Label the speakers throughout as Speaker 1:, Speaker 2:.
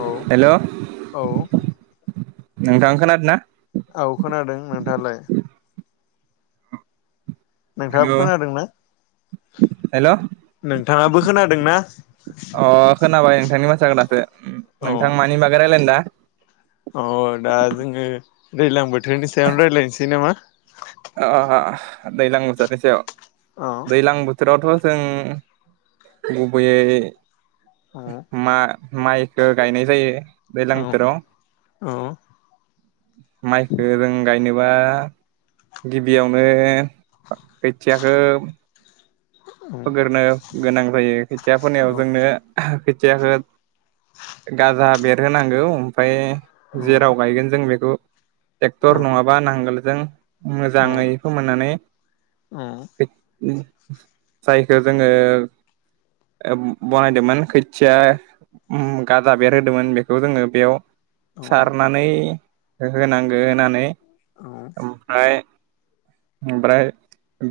Speaker 1: औ
Speaker 2: हेल'
Speaker 1: औ।
Speaker 2: नोंथां खोनादों ना?
Speaker 1: औ खोनादों नोंथाङालाय? नोंथाङाबो
Speaker 2: हेल'
Speaker 1: खोनादोंना? नोंथाङाबो खोनादोंना?
Speaker 2: अ खोनाबाय नोंथांनि बाथ्राखौ दासो। नोंथां
Speaker 1: औ
Speaker 2: मानि बागै रायलायनो दा?
Speaker 1: अ दा जोङो दैज्लां बोथोरनि सायावनो रायज्लायनोसै नामा?
Speaker 2: अ दैलां बोथोरनि सायाव।
Speaker 1: अ
Speaker 2: दैलां ब बोथोरावथ' जों गुबैयै
Speaker 1: औ
Speaker 2: मा माइखौ गायनाय जायो।
Speaker 1: औ
Speaker 2: दैलां बोथोराव माइखौ जों गायनो बा गिबियावनो खोथियाखौ फोग्रोनो गोनां जायो खोथिया
Speaker 1: औ
Speaker 2: फोनायाव जोंनो खोथियाखौ गाजा बेरहोनांगौ ओमफाय
Speaker 1: औ
Speaker 2: जेराव गायगोन जों बेखौ
Speaker 1: औ
Speaker 2: ट्रेक्टर नङाबा नांगोलजों
Speaker 1: औ
Speaker 2: मोजाङै फोमोननानै जायखौ जोङो बनायदोंमोन खोथिया ओ गाजा बेरहोदोंमोन बेखौ जोङो बेयाव
Speaker 1: औ
Speaker 2: सारनानै होनांगौ। होनानै ओमफ्राय ओमफ्राय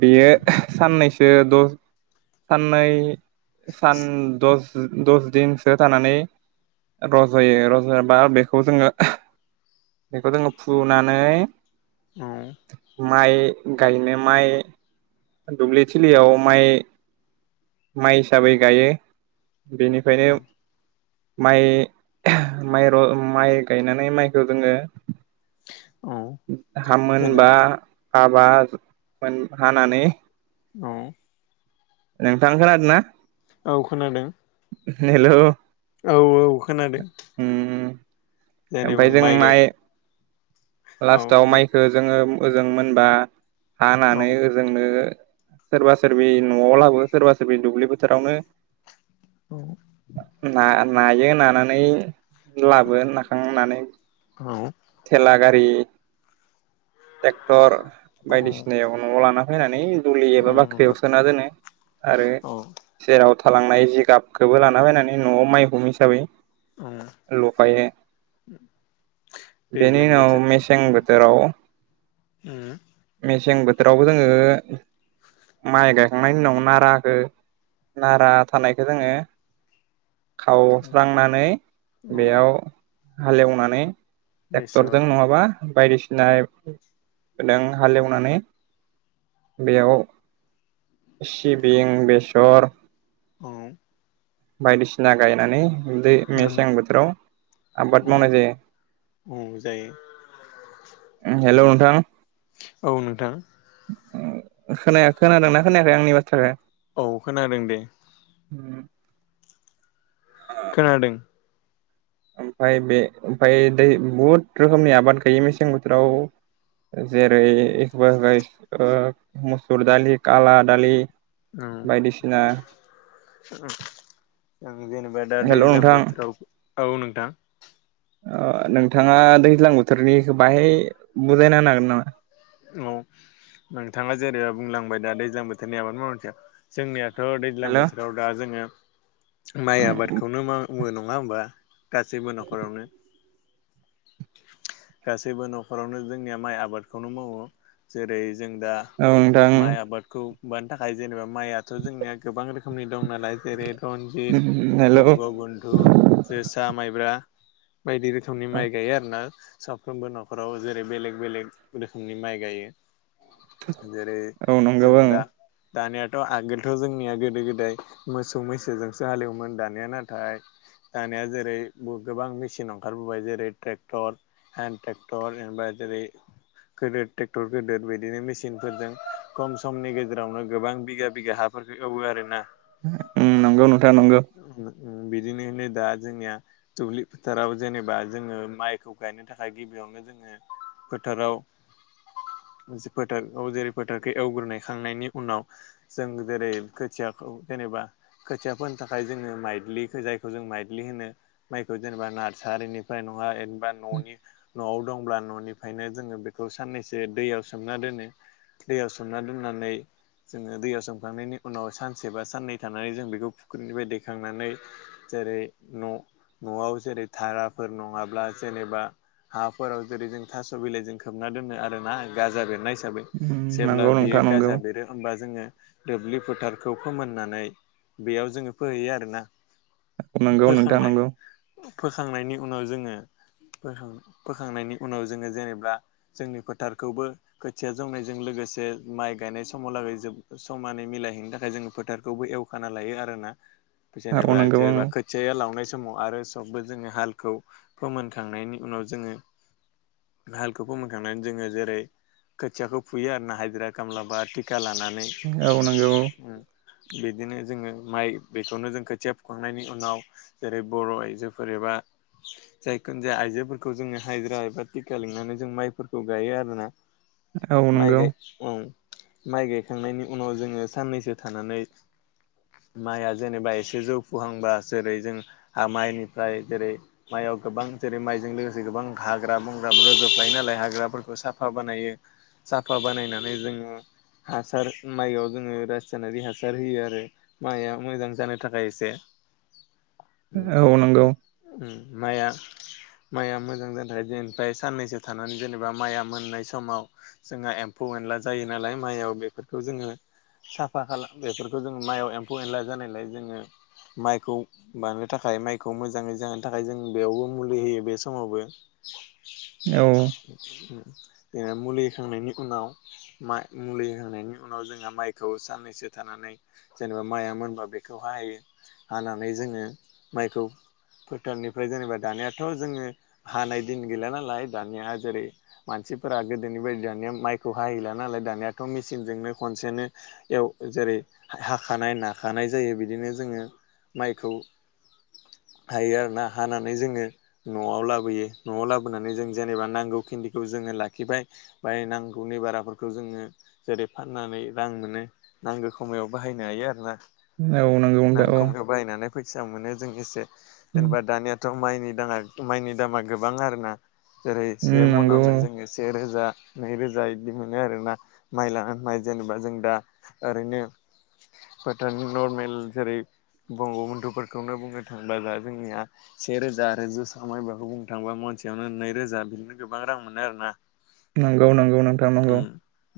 Speaker 2: बेयो साननैसो दस साननै सान दस दस दिनसो थानानै रज'यो रज'बा बेखौ जोङो [unintelligible] बेखौ जोङो फुनानै
Speaker 1: औ।
Speaker 2: माइ गायनो माइ दुब्लिथिलियाव माइ माइ हिसाबै गायो
Speaker 1: औ
Speaker 2: बेनिफ्रायनो माइ [unintelligible] माइ र माइ गायनानै माइखौ जोङो
Speaker 1: औ
Speaker 2: हा
Speaker 1: जेने
Speaker 2: मोनबा हाबा मोन हानानै
Speaker 1: औ।
Speaker 2: नोंथां खोनादोंना?
Speaker 1: औ खोनादों।
Speaker 2: हेलौ।
Speaker 1: औ औ खोनादों।
Speaker 2: उम
Speaker 1: जेनेबा
Speaker 2: ओमफ्राय जों
Speaker 1: गाय
Speaker 2: माइ
Speaker 1: औ
Speaker 2: लास्टाव
Speaker 1: जे
Speaker 2: माइखौ जोङो ओजों मोनबा
Speaker 1: औ
Speaker 2: हानानै ओजोंनो सोरबा सोरबि न'आव लाबोयो सोरबा सोरबि दुब्लि फोथारावनो
Speaker 1: औ।
Speaker 2: नायो नानानै लाबो नाखांनानै
Speaker 1: औ।
Speaker 2: थेला गारि ट्रेक्टर
Speaker 1: औ
Speaker 2: बायदिसिनायाव न'आव लाना फैनानै दुलि
Speaker 1: औ
Speaker 2: एबा बाख्रियाव
Speaker 1: नंगौ
Speaker 2: सोना दोनो आरो
Speaker 1: औ
Speaker 2: जेराव थालांनाय जिगाबखौबो लाना फैनानै न'आव माइ हुम हिसाबै
Speaker 1: औ
Speaker 2: लुफायो। बेनि
Speaker 1: दैज्लां
Speaker 2: उनाव
Speaker 1: बोथोर
Speaker 2: मेसें बोथोराव
Speaker 1: ओम।
Speaker 2: मेसें बोथोरावबो जोङो माइ गायखांनायनि उनाव नाराखो नारा थानायखौ जोङो खावस्रांनानै
Speaker 1: औ
Speaker 2: बेयाव हालेवनानै ट्रेक्टरजों
Speaker 1: बेसर
Speaker 2: नङाबा बायदिसिनादों हालेवनानै बेयाव सिबिं, बेसर
Speaker 1: औ।
Speaker 2: बायदिसिना गायनानै दै
Speaker 1: उम
Speaker 2: मेसें बोथोराव आबाद
Speaker 1: औ
Speaker 2: मावनाय जायो।
Speaker 1: औ जायो
Speaker 2: हेल' नोंथां।
Speaker 1: औ नोंथां।
Speaker 2: ओ खोनाया खोनादोंना खोनायाखै आंनि बाथ्राखो?
Speaker 1: औ खोनादों दे।
Speaker 2: ओम।
Speaker 1: खोनादोंं।
Speaker 2: ओमफाय बे ओमफाय दै बहुद रोखोमनि आबाद गायो मेसें बोथोराव जेरै
Speaker 1: औ
Speaker 2: एखवाराइस मुसुर दालि, खाला दालि
Speaker 1: ओम
Speaker 2: बायदिसिना
Speaker 1: [unintelligible] जेनेबा दा
Speaker 2: हेल'
Speaker 1: दैज्लां
Speaker 2: नोंथां
Speaker 1: बोथोराव औ नोंथां।
Speaker 2: ओ नोंथाङा दैज्लां बोथोरनिखौ बाहाय बुजायना होनो हागोन नामा?
Speaker 1: औ नोंथाङा जेरैबा बुंलांबाय दा दैज्लां बोथोरनि आबाद मावनायनि सायाव जोंनिया थ' दैज्लां
Speaker 2: हेल' औ
Speaker 1: बोथोराव दा जोङो माइ आबादखौनो मावो नङा होमबा गासैबो न'खरावनो? गासैबो न'खरावनो जोंनिया माइ आबादखौनो मावो। जेरै जों दा
Speaker 2: नोंथां
Speaker 1: माइ आबादखौ मावनो थाखाय जेनेबा माइआथ' जोंनिया गोबां रोखोमनि दं नालाय जेरै रनजित,
Speaker 2: हेल' औ
Speaker 1: बंग बन्धु, जोसा, माइब्रा, बायदि रोखोमनि माइ गायो आरो ना साफ्रोमबो न'खराव जेरै बेलेग बेलेग रोखोम नि माइ गायो
Speaker 2: औ नंगौ औ
Speaker 1: दानियााथ' आगोलथ' जोंनिया गोदो गोदाय मोसौ मैसोजोंसो हालेवोमोन दानिया नाथाय दानिया जेरै गोबां मेचिन ओंखारबोबाय जेरै ट्रेक्टर हेन्द ट्रेकटर जेनबा जेरै गोदिर ट्रेक्टर गिदिर बिदिनो मेसिनफोरजों खम समनि गेजेरावनो गोबां बिघा बिघा हाफोरखौ एवो आरो ना
Speaker 2: नंगौ नोंथां नंगौ
Speaker 1: बिदिनोै दा जोंनिया दुब्लि फोथाराव जेनेबा जोङो माइखौ गायनो थाखाय गिबि गिबियावनो जोङो फोथाराव
Speaker 2: [inaudible] [unintelligible]
Speaker 1: फोथाराव जेरै फोथारखौै एवग्रोनायखांनायनि उनाव जों जेरै खोथियाखौ जेनेबा खोथिया फोनो थाखाय जोङो माइद्लि जायखौ जों माइद्लि होनो माइखौ जेनेबा नार्सारिनिफ्राय नङा बा न'नि न'आव दंब्ला न'निफ्रायनो जोङो बेखौ साननैसो दैयाव सोमना दोनो दैयाव सोमना दोननानै जोङो दैयाव सोमखांनायनि उनाव सानसे बा साननै थानानै जों बेखौ फुख्रिनिफ्राय दैेखांनानै जेरै न न'आव जेरै धाराफोर नङाब्ला जेनेबा हाफोराव जेरै जों थास' बिलाइजों खोबना दोनो आरोना गाजा बेरनाय हिसाबै।
Speaker 2: उम
Speaker 1: जेब्ला
Speaker 2: नंगौ
Speaker 1: बेयो
Speaker 2: नोंथां नंगौ
Speaker 1: गाजा बेरो होनोमबा जोङो दुब्लि फोथारखौ फोमोननानै बेयाव जोङो फोहैयो आरोना।
Speaker 2: नोंगौ नोंथां
Speaker 1: फोखांनाय
Speaker 2: नंगौ
Speaker 1: फोखांनायनि उनाव जोङो फोखांनायनि उनाव जोङो जेनेबा जोंनि फोथारखौबो खोथिया जौनायजों लोगोसे माइ गायनाय समाव लागै जोब समानै मि लायहैनो थाखाय जोङो फोथारखौबो एवखाना लायो आरोना।
Speaker 2: औ
Speaker 1: जेनेबा
Speaker 2: नंगौ
Speaker 1: जेनेबा खोथि लावनाय- समाव आरो सबबो जोङो हालखौ फोमोनखांनायनि उनाव जोङो हाल खौ फोमोनखांनानै जोङो जेरै खोथियाखौ फुयो आरो ना हाजिरा, खामला बा टि खा लानानै
Speaker 2: औ नंगौ
Speaker 1: बिदिनो जोङो माइ बेखौनो जों खोथिया फुखांनायनि उनाव जेरै बर' आइजोफोर एबा जायखुनजाया आइजोफोरखौ जों हाजिरा एबा टिका लिंनानै जों माइफोरखौ गायो आरोना।
Speaker 2: औ नंगौ औ नंगौ
Speaker 1: माइ गाय ओम माइ गायखांनायनि उनाव जोङो साननैसो थानानै माइआ जेनेबा एसे जौफुहांबा जेरै जों माइनिफ्राय जेरै माइयाव गोबां जेरै माइजों लोगोसे गोबां हाग्रा बंग्रा रजोबफ्लाय साफा बानायो साफा बानायनानै जोङो हासार माइआव जोङो रासायनारि हासार होयो आरो माइआ मोजां जानो थाखाय एसे
Speaker 2: [unintelligible] [unintelligible] औ नंगौ
Speaker 1: उम उम माइया माइआ मोजां जानो थाखाय जेनिफ्राय साननैसो थानानै जेनेबा माइआ मोननाय समाव जोंहा एम्फौ एनला जायो नालाय माइयाव बेफोरखौ जोङो साफा खालाम बेफोरखौ जोङो माइआव एम्फौ एनला जानायलाय जोङो माइखौ बानायनो थाखाय माइखौ मोजाङै जाहोनो थाखाय जों बेयावबो मुलि होयो बे समावबो
Speaker 2: औ
Speaker 1: जेनेबा मुलि होखांनायनि उनाव मा मुलि होखांनायनि उनाव जोंहा माइखौ साननैसो थानानै जेनेबा माइआ मोनबा बेखौ हायो हानानै जोङो माइखौ फोथारनिफ्राय जेनेबा दानियाथ' जोङो हानाय दिन गैला नालाय दानिया जेरै मानसिफोरा गोदोनि बायदि दानिया माइखौ हाहैला नालाय दानियाथ' मेसिनजोंनो खन खनसेनो एव जेरै हाखानाय नाखानाय जायो बिदिनो जोङो माइखौ हायो आरो ना। हानानै जोङो न'आव लाबोयो न'आव लाबोनानै जों जेनेबा नांगौखिनिखौ जोङो लाखिबाय बाय नांगौनि बाराफोरखौ जोङो जेरै फाननानै ओइ रां मोनो नांगौ खमायाव बाहायनो हायो आरो ना।
Speaker 2: नंगौ
Speaker 1: नां
Speaker 2: नोंथां औ
Speaker 1: खमायाव बायनानै फैसा मोनो जों एसे।
Speaker 2: उम उम,
Speaker 1: जेनेबा दानियाथ' माइनि दाना माइनि दामा गोबां आरो ना जेरै से
Speaker 2: नंगौ
Speaker 1: मनावनो जोङो से रोजा नैरोजा इदि मोनो आरो ना माइ लानानै माइ जेनेबा जों दा ओरैनो फोथारनि नरमेल जेरै बंग' बन्धुफोरखौनो बुंनो थांबोला दा जोंनिया सेेरोजा आरो जोसा मायब्राखौ बुंनो थांबा मनसेयावनो नैरोजा बिदिनो गोबां रां मोनो आरो ना।
Speaker 2: नंगौ नंगौ नोंथां नंगौ।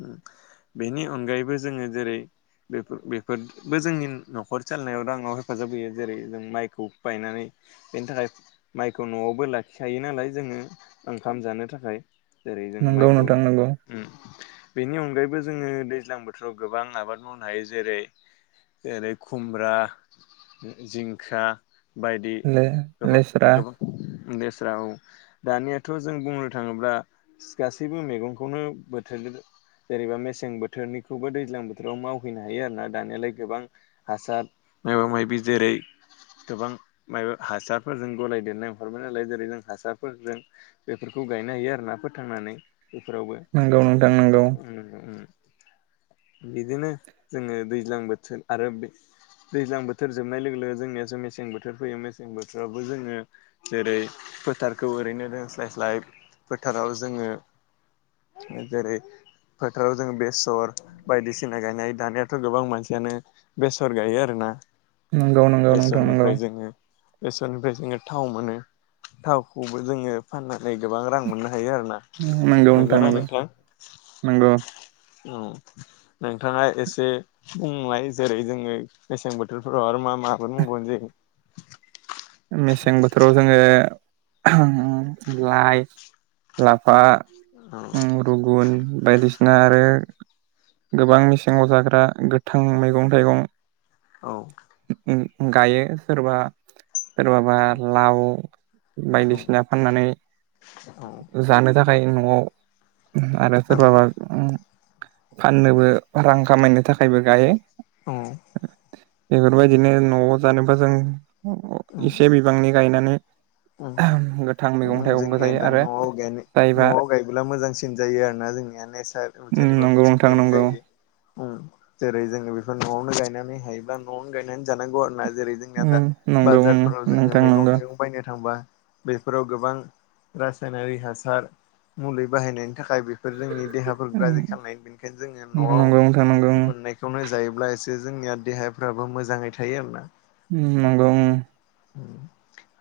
Speaker 1: उम। बेनि अनगायैबो जोङो जेरै बेफोर बेफोरबो जोंनि न'खर सालायनायाव राङाव हेफाजाब होयो। जेरै जों माइखौ बायनानै बेनि थाखाय माइखौ न'आवबो लाखिखायो नालाय जोङो ओंखाम जानो थाखाय। जेरै जोंङो
Speaker 2: नंगौ
Speaker 1: माइखौ
Speaker 2: नोंथां नंगौ
Speaker 1: उम बेनि अनगायैबो जोङो दैज्लां बोथोराव गोबां आबाद मावनो हायो। जेरै जेरै खुमब्रा, जिंखा बायदि गोबां
Speaker 2: ले-लेस्रा
Speaker 1: गोबां लेस्रा औ दानियाथ' जों बुंनो थाङोब्ला गासैबो मेगंखौनो बोथोर जेरैबा मेसें बोथोरनिखौबो दैज्लां बोथोराव मावहैनो हायो आरो ना दानियालाय गोबां हासार मायबा मायबि जेरै गोबां मायबा हासारफोरजों गलाय देरनाय अखारबाय नालाय। जेरै जों हासार फोरजों बेफोरखौ गायनो हायो आरो ना फोथांनानै। बेफोरावबो
Speaker 2: नंगौ नोंथां नंगौ
Speaker 1: उम उम।
Speaker 2: [unintelligible]
Speaker 1: बिदिनो जोङो दैज्लां बोथोर आरो बे दैज्लां बोथोर जोबनाय लोगो लोगो जोंनियासो मेसें बोथोर फैयो मेसें बोथोरावबो जोङो जेरै फोथार खौ ओरैनो दोंस्लाय स्लाय फोथाराव जोङो जेरै फोथाराव जों बेसर बायदिसिना गायनाय दानियाथ' गोबां मानसियानो बेसर गायो आरो ना
Speaker 2: नंगौ नंगौ नोंथां नंगौ।
Speaker 1: बेसरनिफ्राय जोङो थाव मोनो। थावखौबो जोङो फानना नै गोबां रां मोननो हायो आरो ना। नंगौ ना नोंथां?
Speaker 2: नंगौ
Speaker 1: उम। नोंथाङा एसे बुंलाय जेरै जोङो मेसें बोथोरफ्राव आरो मा मा माबाद मावबावनाय जायो?
Speaker 2: मेसें बोथोराव जोङो [unintelligible] लाइ लाफा उम रुगुन बायदिसिना आरो गोबां मेसेङाव जाग्रा गोथां मैगं थाइगं
Speaker 1: औ।
Speaker 2: [unintelligible] गायो सोरबा सोरबाबा लाव
Speaker 1: औ
Speaker 2: बायदिसिना फाननानै
Speaker 1: औ
Speaker 2: जानो थाखाय न'आव आरो
Speaker 1: औ
Speaker 2: सोरबाबा उम फाननोबो रां खामायनो थाखायबो गायो।
Speaker 1: औ।
Speaker 2: बेफोरबायदिनो न'आव जानोबा जों अ इसे बिबांनि गायनानै गोथां मैगं
Speaker 1: ओं।
Speaker 2: थाइगंबो
Speaker 1: जोंनिया
Speaker 2: जायो
Speaker 1: दा
Speaker 2: आरो
Speaker 1: न'आव गायनो
Speaker 2: जायबा
Speaker 1: न'आव गायबोला मोजांसिन जायो आरो ना? जोंनिया नेसार
Speaker 2: उम
Speaker 1: जेनेबा
Speaker 2: नंगौ नोंथां
Speaker 1: मिथिंगायारि
Speaker 2: नंगौ
Speaker 1: जायो। उम। जेरै जोङो बेफोर न'आवनो गायनानै हायोब्ला न'आवनो गायनानै जानांगौ आरो ना जेरै जोंना दा
Speaker 2: उम नंगौ उम
Speaker 1: बाजारफोराव जोङो
Speaker 2: नोंथां
Speaker 1: मैगं
Speaker 2: नंगौ
Speaker 1: थाइगं बायनो थांबा बेफोराव गोबां रासायनारि हासार मुलि बाहायनायनि थाखाय बे बफोर जोंनि देहाफोरखौ गाज्रि खालामनाय बेनिखायनो जोङो
Speaker 2: उम
Speaker 1: न'आव
Speaker 2: नंगौ नोंथां नंगौ
Speaker 1: मोननायखौनो जायो। ब्लासो जोंनिया देहाफ्राबो मोजाङै थायो आरोना।
Speaker 2: उम नंगौ उम।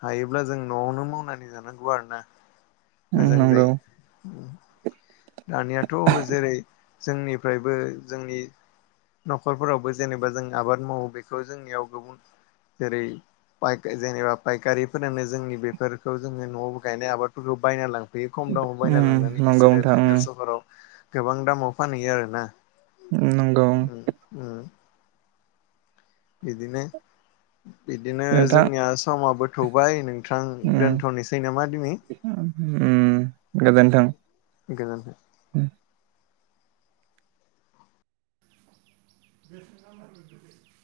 Speaker 1: हायोब्ला जों न'आवनो मावनानै जानांगौ आरो ना?
Speaker 2: उम
Speaker 1: मोजां
Speaker 2: नंगौ
Speaker 1: जायो। दानियाथ' जेरै जोंनिफ्रायबो जोंनि न'खरफोरावबो जेनेबा जों आबाद मावो बेखौ जोंनियाव गुबुन जेरै फाय जेनेबा फायखारिफोरानो जोंनि बेफोरखौ जोङो न'आवबो गायनाय आबादफोरखौ बायना लां फैयो खम दामाव बायना
Speaker 2: उम
Speaker 1: लांनानै
Speaker 2: नंगौ
Speaker 1: बिसोरो
Speaker 2: नोंथां
Speaker 1: नोगोर
Speaker 2: उम
Speaker 1: सहराव गोबां दामाव फानहैयो आरो ना?
Speaker 2: उम नंगौ उम।
Speaker 1: बिदिनो बिदिनो
Speaker 2: नोंथां
Speaker 1: जोंनिया समाबो थौबाय नों थां
Speaker 2: उम
Speaker 1: दोनथ'नोसै नामा दिनै?
Speaker 2: उम गोजोन्थों
Speaker 1: गोजोन्थों।
Speaker 2: [inaudible]